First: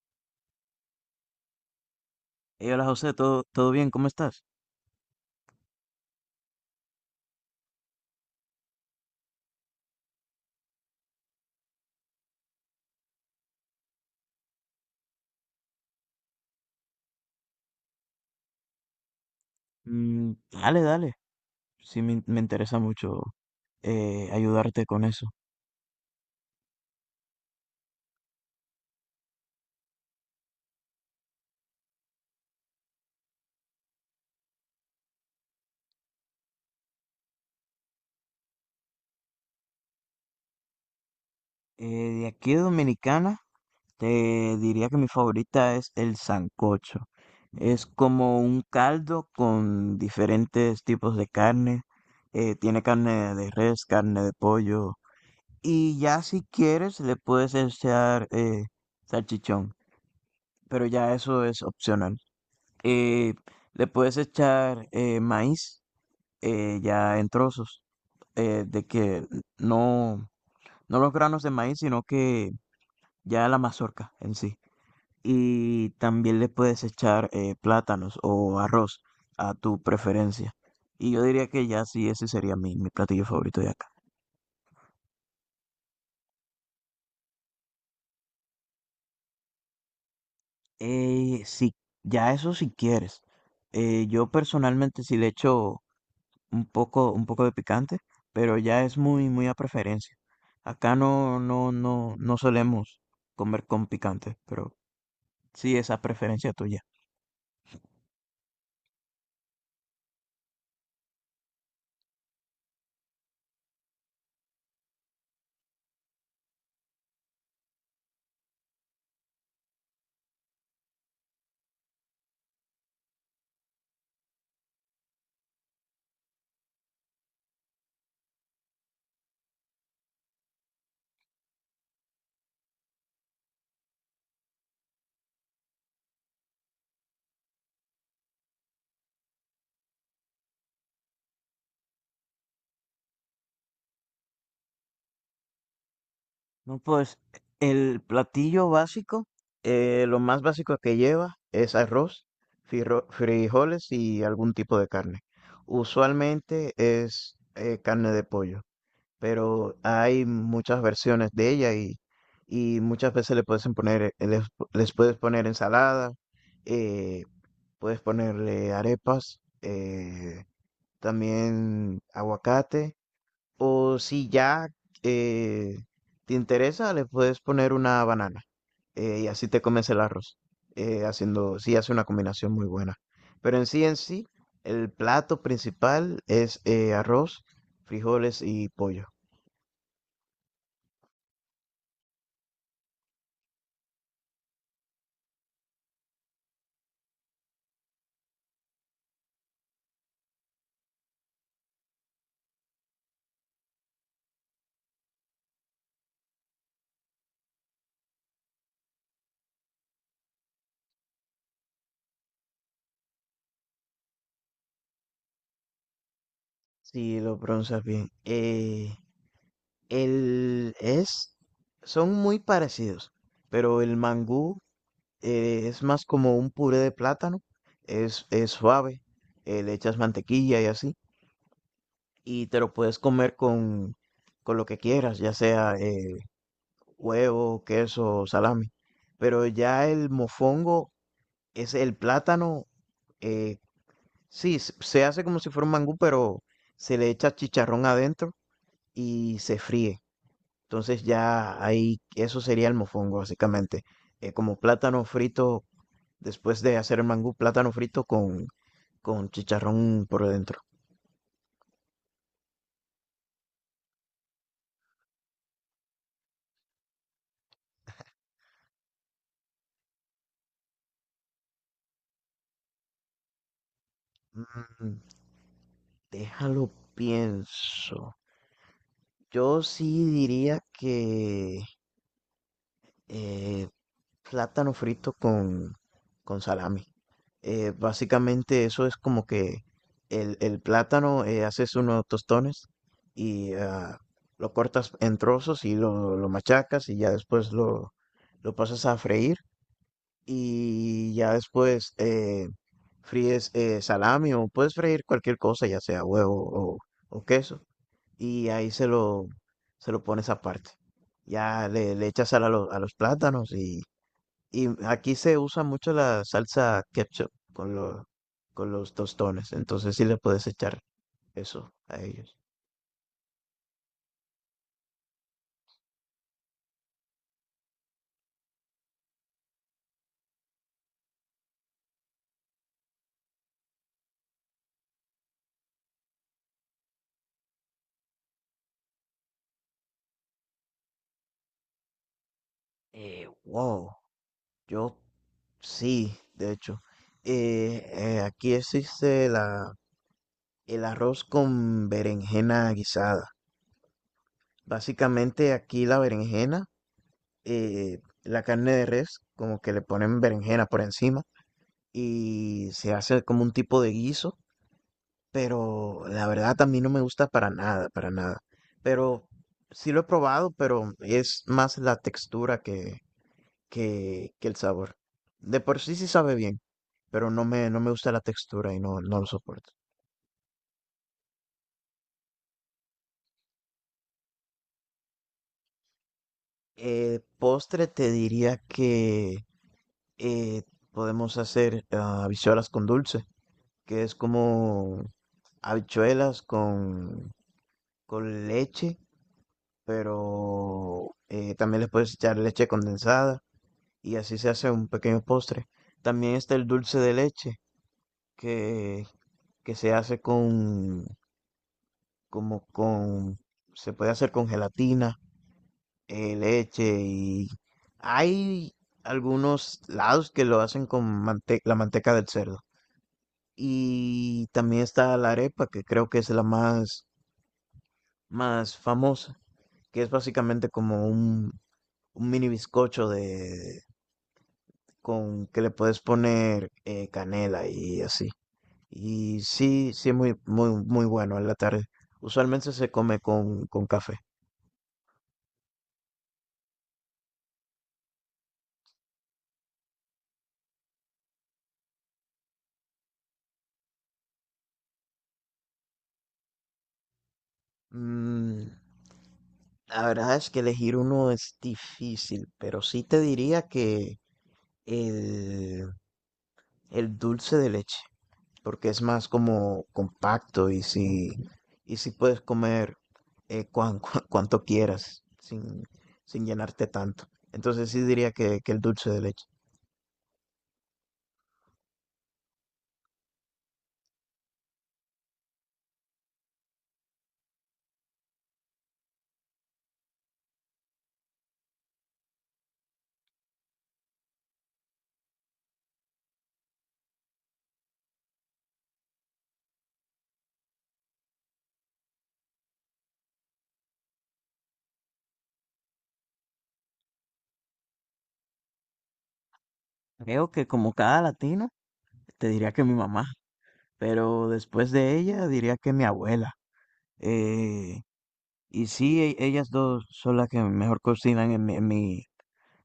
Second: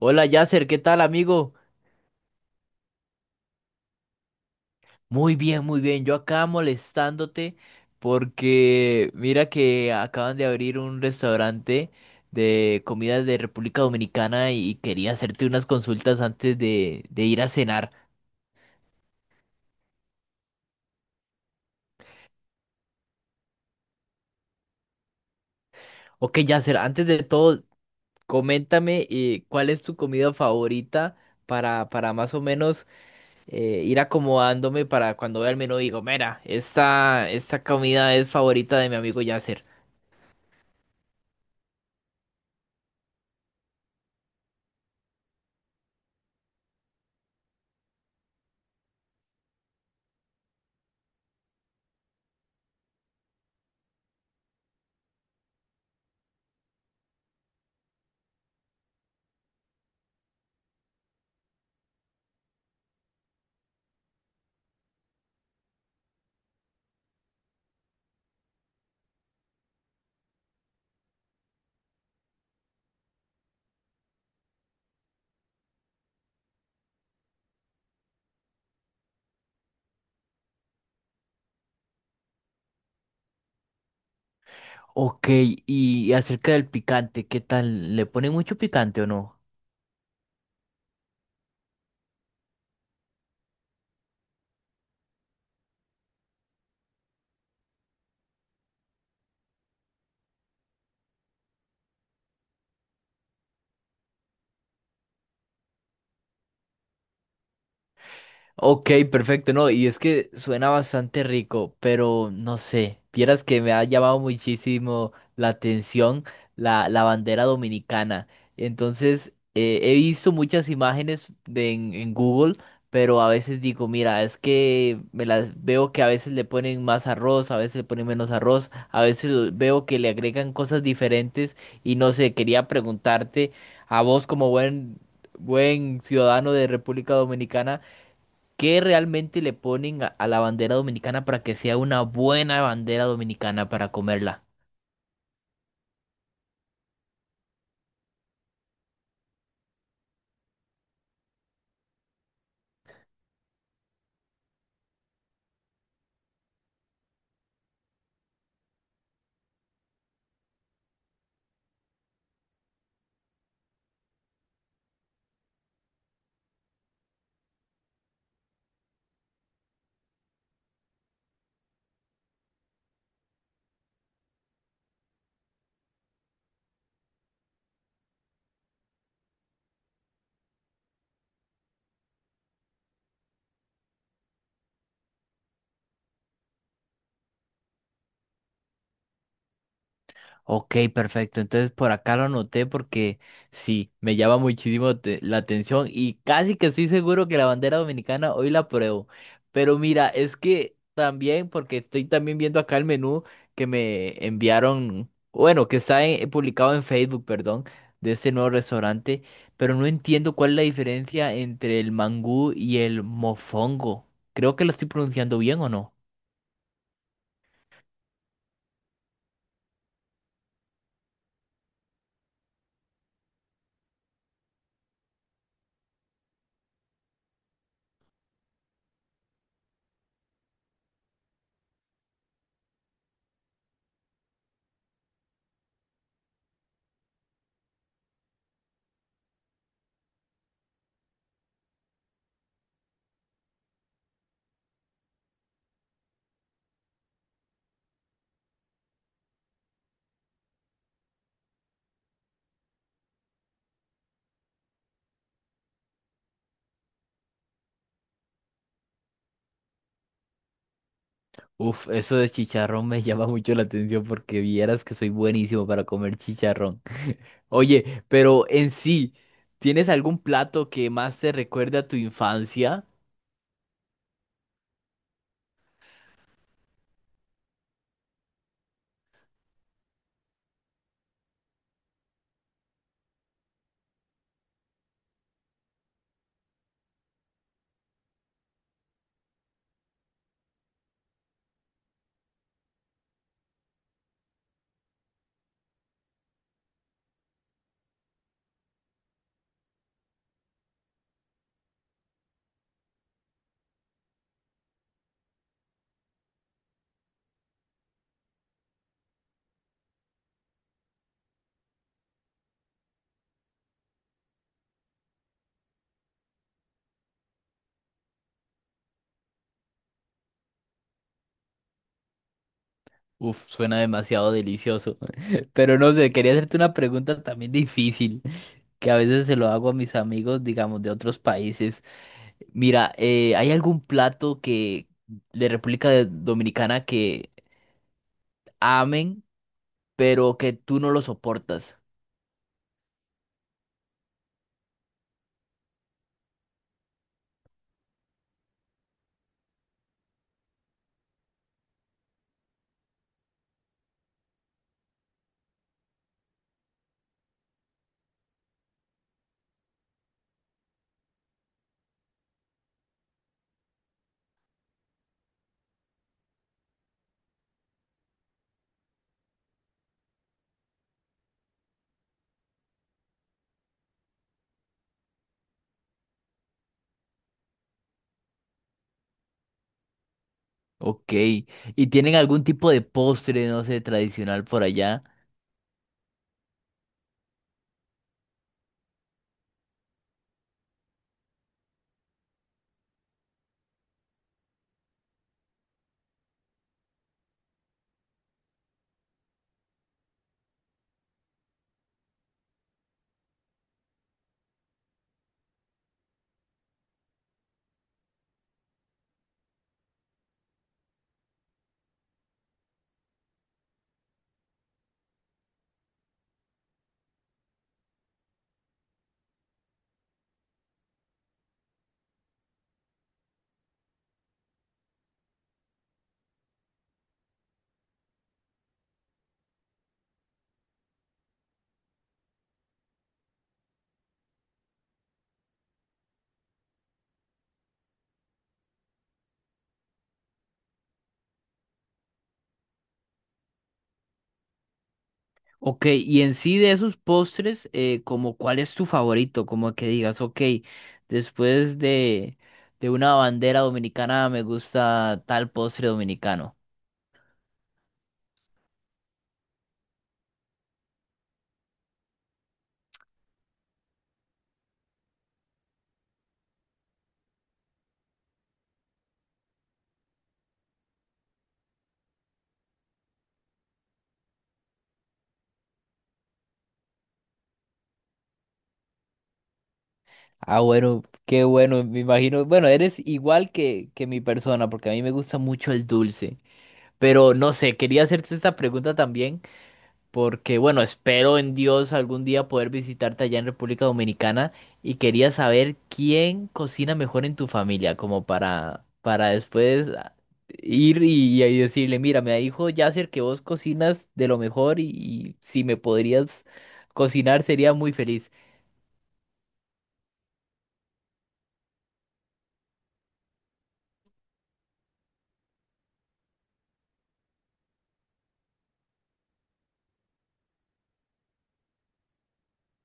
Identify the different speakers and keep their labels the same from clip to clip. Speaker 1: Hola Yasser, ¿qué tal amigo?
Speaker 2: Hey, hola José, ¿todo bien? ¿Cómo estás?
Speaker 1: Muy bien, muy bien. Yo acá molestándote porque mira que acaban de abrir un restaurante de comidas de República Dominicana y quería hacerte unas consultas antes de ir a cenar.
Speaker 2: Mm, dale, dale. Sí, me interesa mucho, ayudarte con eso.
Speaker 1: Ok Yasser, antes de todo, coméntame cuál es tu comida favorita para más o menos ir acomodándome para cuando vea el menú digo, mira, esta comida es favorita de mi amigo Yasser.
Speaker 2: Eh, de aquí de Dominicana, te diría que mi favorita es el sancocho. Es como un caldo con diferentes tipos de carne. Tiene carne de res, carne de pollo. Y ya si quieres, le puedes echar, salchichón. Pero ya eso es opcional. Eh, Le puedes echar, maíz, ya en trozos, de que no, no los granos de maíz, sino que ya la mazorca en sí. Y también le puedes echar, plátanos o arroz a tu preferencia. Y yo diría que ya sí, ese sería mi platillo favorito de acá.
Speaker 1: Ok, y acerca del picante, ¿qué tal? ¿Le ponen mucho picante o no?
Speaker 2: Sí, ya eso si quieres. Yo personalmente sí le echo un poco de picante, pero ya es muy, muy a preferencia. Acá no, no, no, no solemos comer con picante, pero sí es a preferencia tuya.
Speaker 1: Ok, perfecto, no, y es que suena bastante rico, pero no sé, vieras que me ha llamado muchísimo la atención la bandera dominicana. Entonces, he visto muchas imágenes en Google, pero a veces digo, mira, es que me las veo que a veces le ponen más arroz, a veces le ponen menos arroz, a veces veo que le agregan cosas diferentes y no sé, quería preguntarte a vos como buen ciudadano de República Dominicana. ¿Qué realmente le ponen a la bandera dominicana para que sea una buena bandera dominicana para comerla?
Speaker 2: No, pues el platillo básico, lo más básico que lleva es arroz, frijoles y algún tipo de carne. Usualmente es, carne de pollo. Pero hay muchas versiones de ella y, muchas veces le puedes poner, les puedes poner ensalada, eh, puedes ponerle arepas, también aguacate, o si ya, eh, te interesa, le puedes poner una banana, y así te comes el arroz, haciendo, sí hace una combinación muy buena. Pero en sí, el plato principal es, arroz, frijoles y pollo.
Speaker 1: Ok, perfecto. Entonces por acá lo anoté porque sí, me llama muchísimo la atención y casi que estoy seguro que la bandera dominicana hoy la pruebo. Pero mira, es que también, porque estoy también viendo acá el menú que me enviaron, bueno, que está publicado en Facebook, perdón, de este nuevo restaurante, pero no entiendo cuál es la diferencia entre el mangú y el mofongo. Creo que lo estoy pronunciando bien o no.
Speaker 2: Sí, lo pronuncias bien. El es, son muy parecidos, pero el mangú, es más como un puré de plátano, es suave, le echas mantequilla y así, y te lo puedes comer con lo que quieras, ya sea, huevo, queso o salami. Pero ya el mofongo es el plátano, eh, sí, se hace como si fuera un mangú, pero se le echa chicharrón adentro y se fríe. Entonces ya ahí, eso sería el mofongo básicamente. Como plátano frito, después de hacer el mangú, plátano frito con chicharrón por dentro.
Speaker 1: Uf, eso de chicharrón me llama mucho la atención porque vieras que soy buenísimo para comer chicharrón. Oye, pero en sí, ¿tienes algún plato que más te recuerde a tu infancia?
Speaker 2: Mm, déjalo pienso. Yo sí diría que, eh, plátano frito con salami. Básicamente eso es como que el plátano, haces unos tostones y ah, lo cortas en trozos y lo machacas y ya después lo pasas a freír y ya después, fríes, salami o puedes freír cualquier cosa, ya sea huevo o queso y ahí se lo pones aparte. Ya le echas sal a, a los plátanos y aquí se usa mucho la salsa ketchup con los tostones, entonces sí le puedes echar eso a ellos.
Speaker 1: Uf, suena demasiado delicioso. Pero no sé, quería hacerte una pregunta también difícil, que a veces se lo hago a mis amigos, digamos, de otros países. Mira, ¿hay algún plato que de República Dominicana que amen, pero que tú no lo soportas?
Speaker 2: Wow, yo sí, de hecho. Eh, aquí existe el arroz con berenjena guisada. Básicamente aquí la berenjena, la carne de res, como que le ponen berenjena por encima y se hace como un tipo de guiso, pero la verdad a mí no me gusta para nada, para nada. Pero sí lo he probado, pero es más la textura que el sabor. De por sí sí sabe bien, pero no me gusta la textura y no, no lo soporto.
Speaker 1: Ok, ¿y tienen algún tipo de postre, no sé, tradicional por allá?
Speaker 2: Postre te diría que, eh, podemos hacer, ah, habichuelas con dulce, que es como habichuelas con leche, pero, también les puedes echar leche condensada y así se hace un pequeño postre. También está el dulce de leche que, que se hace con, se puede hacer con gelatina, leche y hay algunos lados que lo hacen con la manteca del cerdo. Y también está la arepa, que creo que es más famosa, que es básicamente como un mini bizcocho de, con que le puedes poner, canela y así. Y sí, sí es muy, muy, muy bueno en la tarde. Usualmente se come con café.
Speaker 1: Ok, y en sí de esos postres, como cuál es tu favorito, como que digas, ok, después de una bandera dominicana me gusta tal postre dominicano.
Speaker 2: Mm, la verdad es que elegir uno es difícil, pero sí te diría que el, el dulce de leche, porque es más como compacto y si puedes comer, cuanto quieras sin, sin llenarte tanto. Entonces sí diría que el dulce de leche.
Speaker 1: Ah, bueno, qué bueno, me imagino, bueno, eres igual que mi persona, porque a mí me gusta mucho el dulce, pero no sé, quería hacerte esta pregunta también. Porque bueno, espero en Dios algún día poder visitarte allá en República Dominicana y quería saber quién cocina mejor en tu familia, como para después ah, ir y decirle, mira, me dijo Yasser que vos cocinas de lo mejor y si me podrías cocinar sería muy feliz.
Speaker 2: Creo que como cada latino, te diría que mi mamá. Pero después de ella diría que mi abuela. Eh, y sí, ellas dos son las que mejor cocinan en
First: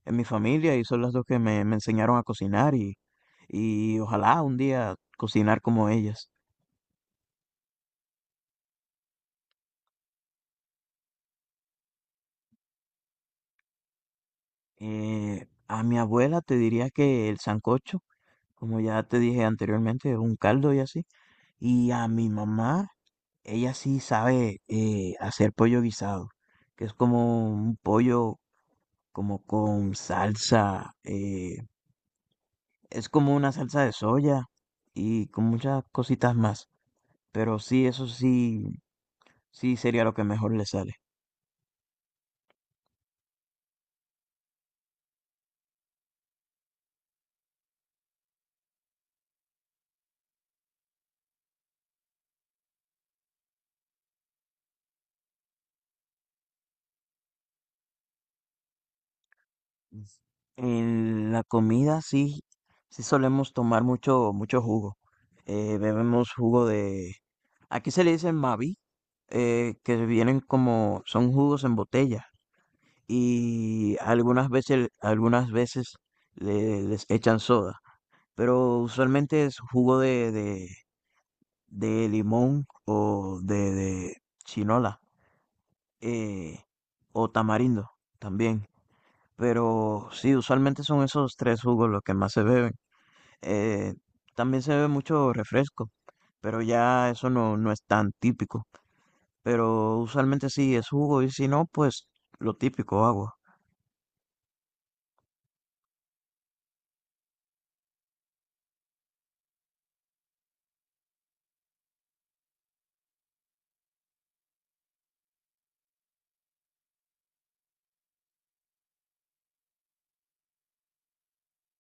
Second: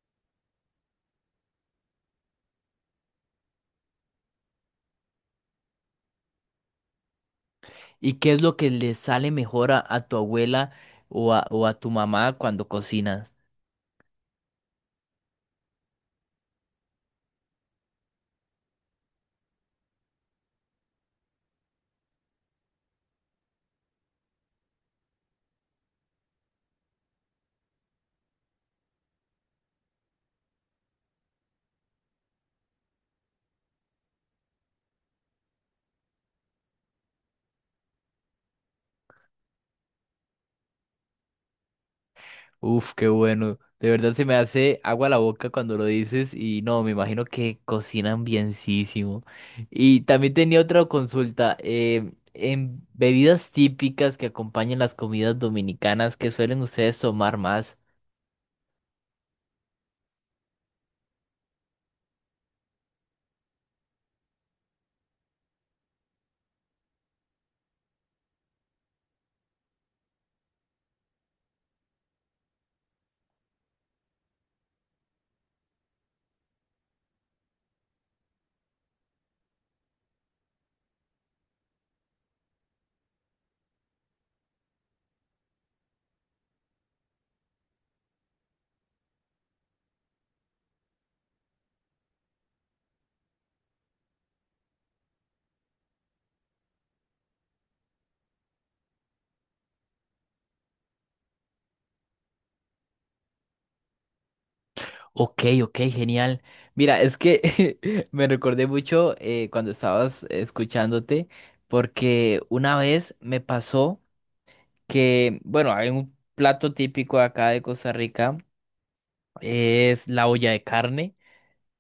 Speaker 2: en mi familia y son las dos que me enseñaron a cocinar y ojalá un día cocinar como ellas.
Speaker 1: ¿Y qué es lo que le sale mejor a tu abuela o a tu mamá cuando cocinas?
Speaker 2: A mi abuela te diría que el sancocho, como ya te dije anteriormente, es un caldo y así. Y a mi mamá, ella sí sabe, hacer pollo guisado, que es como un pollo como con salsa, es como una salsa de soya y con muchas cositas más, pero sí, eso sí, sí sería lo que mejor le sale.
Speaker 1: Uf, qué bueno. De verdad se me hace agua la boca cuando lo dices y no, me imagino que cocinan bienísimo. Y también tenía otra consulta. Eh, en bebidas típicas que acompañan las comidas dominicanas, ¿qué suelen ustedes tomar más?
Speaker 2: En la comida sí, sí solemos tomar mucho, mucho jugo. Bebemos jugo de, aquí se le dice Mavi, que vienen como, son jugos en botella y algunas veces les echan soda. Pero usualmente es de limón o de chinola, eh, o tamarindo también. Pero sí, usualmente son esos tres jugos los que más se beben. Eh, también se bebe mucho refresco, pero ya eso no, no es tan típico. Pero usualmente sí es jugo y si no, pues lo típico, agua.
Speaker 1: Ok, ok, genial. Mira, es que me recordé mucho cuando estabas escuchándote porque una vez me pasó que, bueno, hay un plato típico acá de Costa Rica. Es la olla de carne,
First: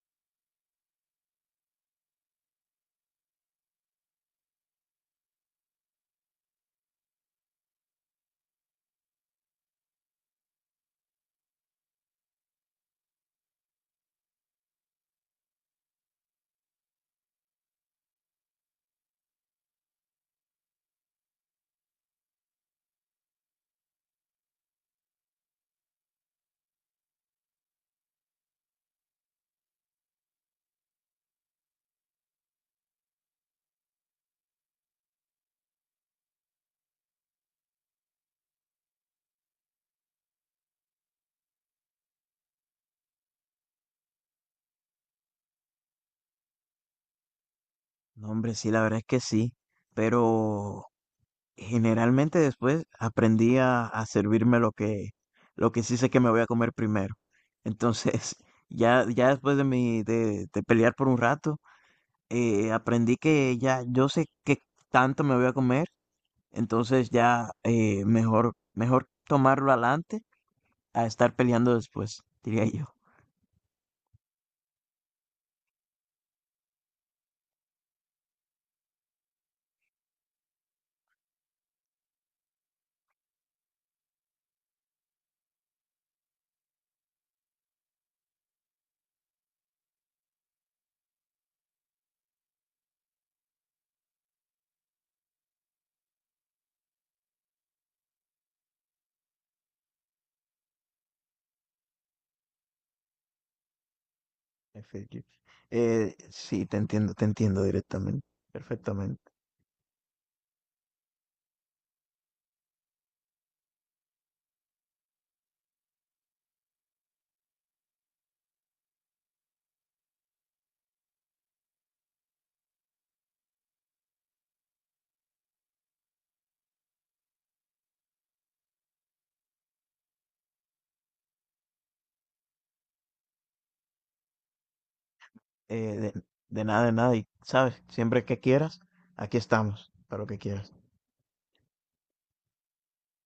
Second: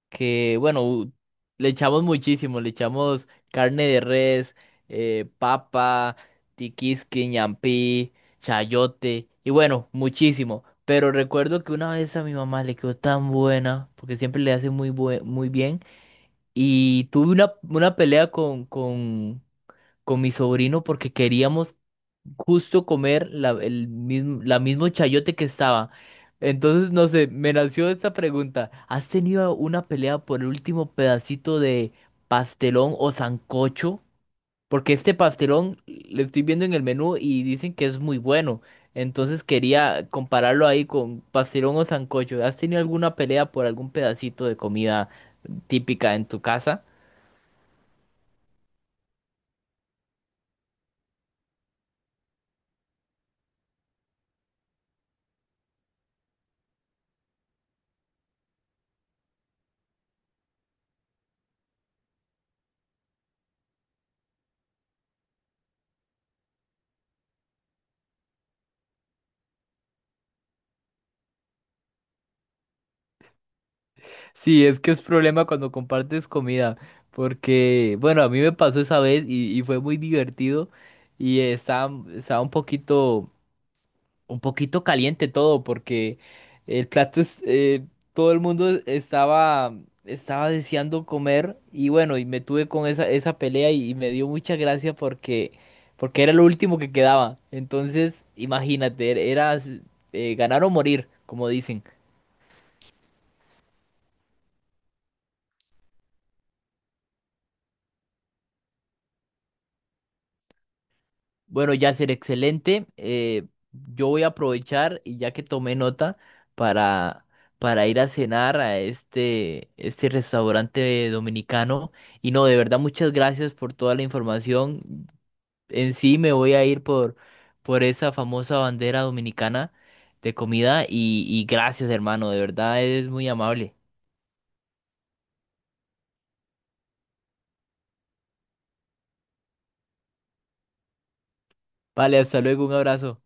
Speaker 1: que bueno, le echamos muchísimo, le echamos carne de res, papa, tiquisque, ñampí, chayote, y bueno, muchísimo. Pero recuerdo que una vez a mi mamá le quedó tan buena, porque siempre le hace muy, muy bien, y tuve una pelea con mi sobrino porque queríamos justo comer la, el mismo, la mismo chayote que estaba. Entonces, no sé, me nació esta pregunta. ¿Has tenido una pelea por el último pedacito de pastelón o sancocho? Porque este pastelón le estoy viendo en el menú y dicen que es muy bueno. Entonces quería compararlo ahí con pastelón o sancocho. ¿Has tenido alguna pelea por algún pedacito de comida típica en tu casa?
Speaker 2: No, hombre, sí, la verdad es que sí, pero generalmente después aprendí a servirme lo que sí sé que me voy a comer primero. Entonces, ya, ya después de de pelear por un rato, aprendí que ya yo sé qué tanto me voy a comer. Entonces ya, mejor, mejor tomarlo adelante a estar peleando después, diría yo.
Speaker 1: Sí, es que es problema cuando compartes comida, porque, bueno, a mí me pasó esa vez y fue muy divertido y estaba, estaba un poquito caliente todo, porque el plato es, todo el mundo estaba, estaba deseando comer y bueno, y me tuve con esa, esa pelea y me dio mucha gracia porque, porque era lo último que quedaba. Entonces, imagínate, era ganar o morir, como dicen.
Speaker 2: Efectivo. Sí, te entiendo directamente, perfectamente.
Speaker 1: Bueno, ya ser excelente. Eh, yo voy a aprovechar y ya que tomé nota para, para ir a cenar a este restaurante dominicano. Y no, de verdad, muchas gracias por toda la información. En sí me voy a ir por esa famosa bandera dominicana de comida y gracias, hermano. De verdad, es muy amable.
Speaker 2: Eh, de, de nada, de nada. Y sabes, siempre que quieras, aquí estamos para lo que quieras.
Speaker 1: Vale, hasta luego, un abrazo.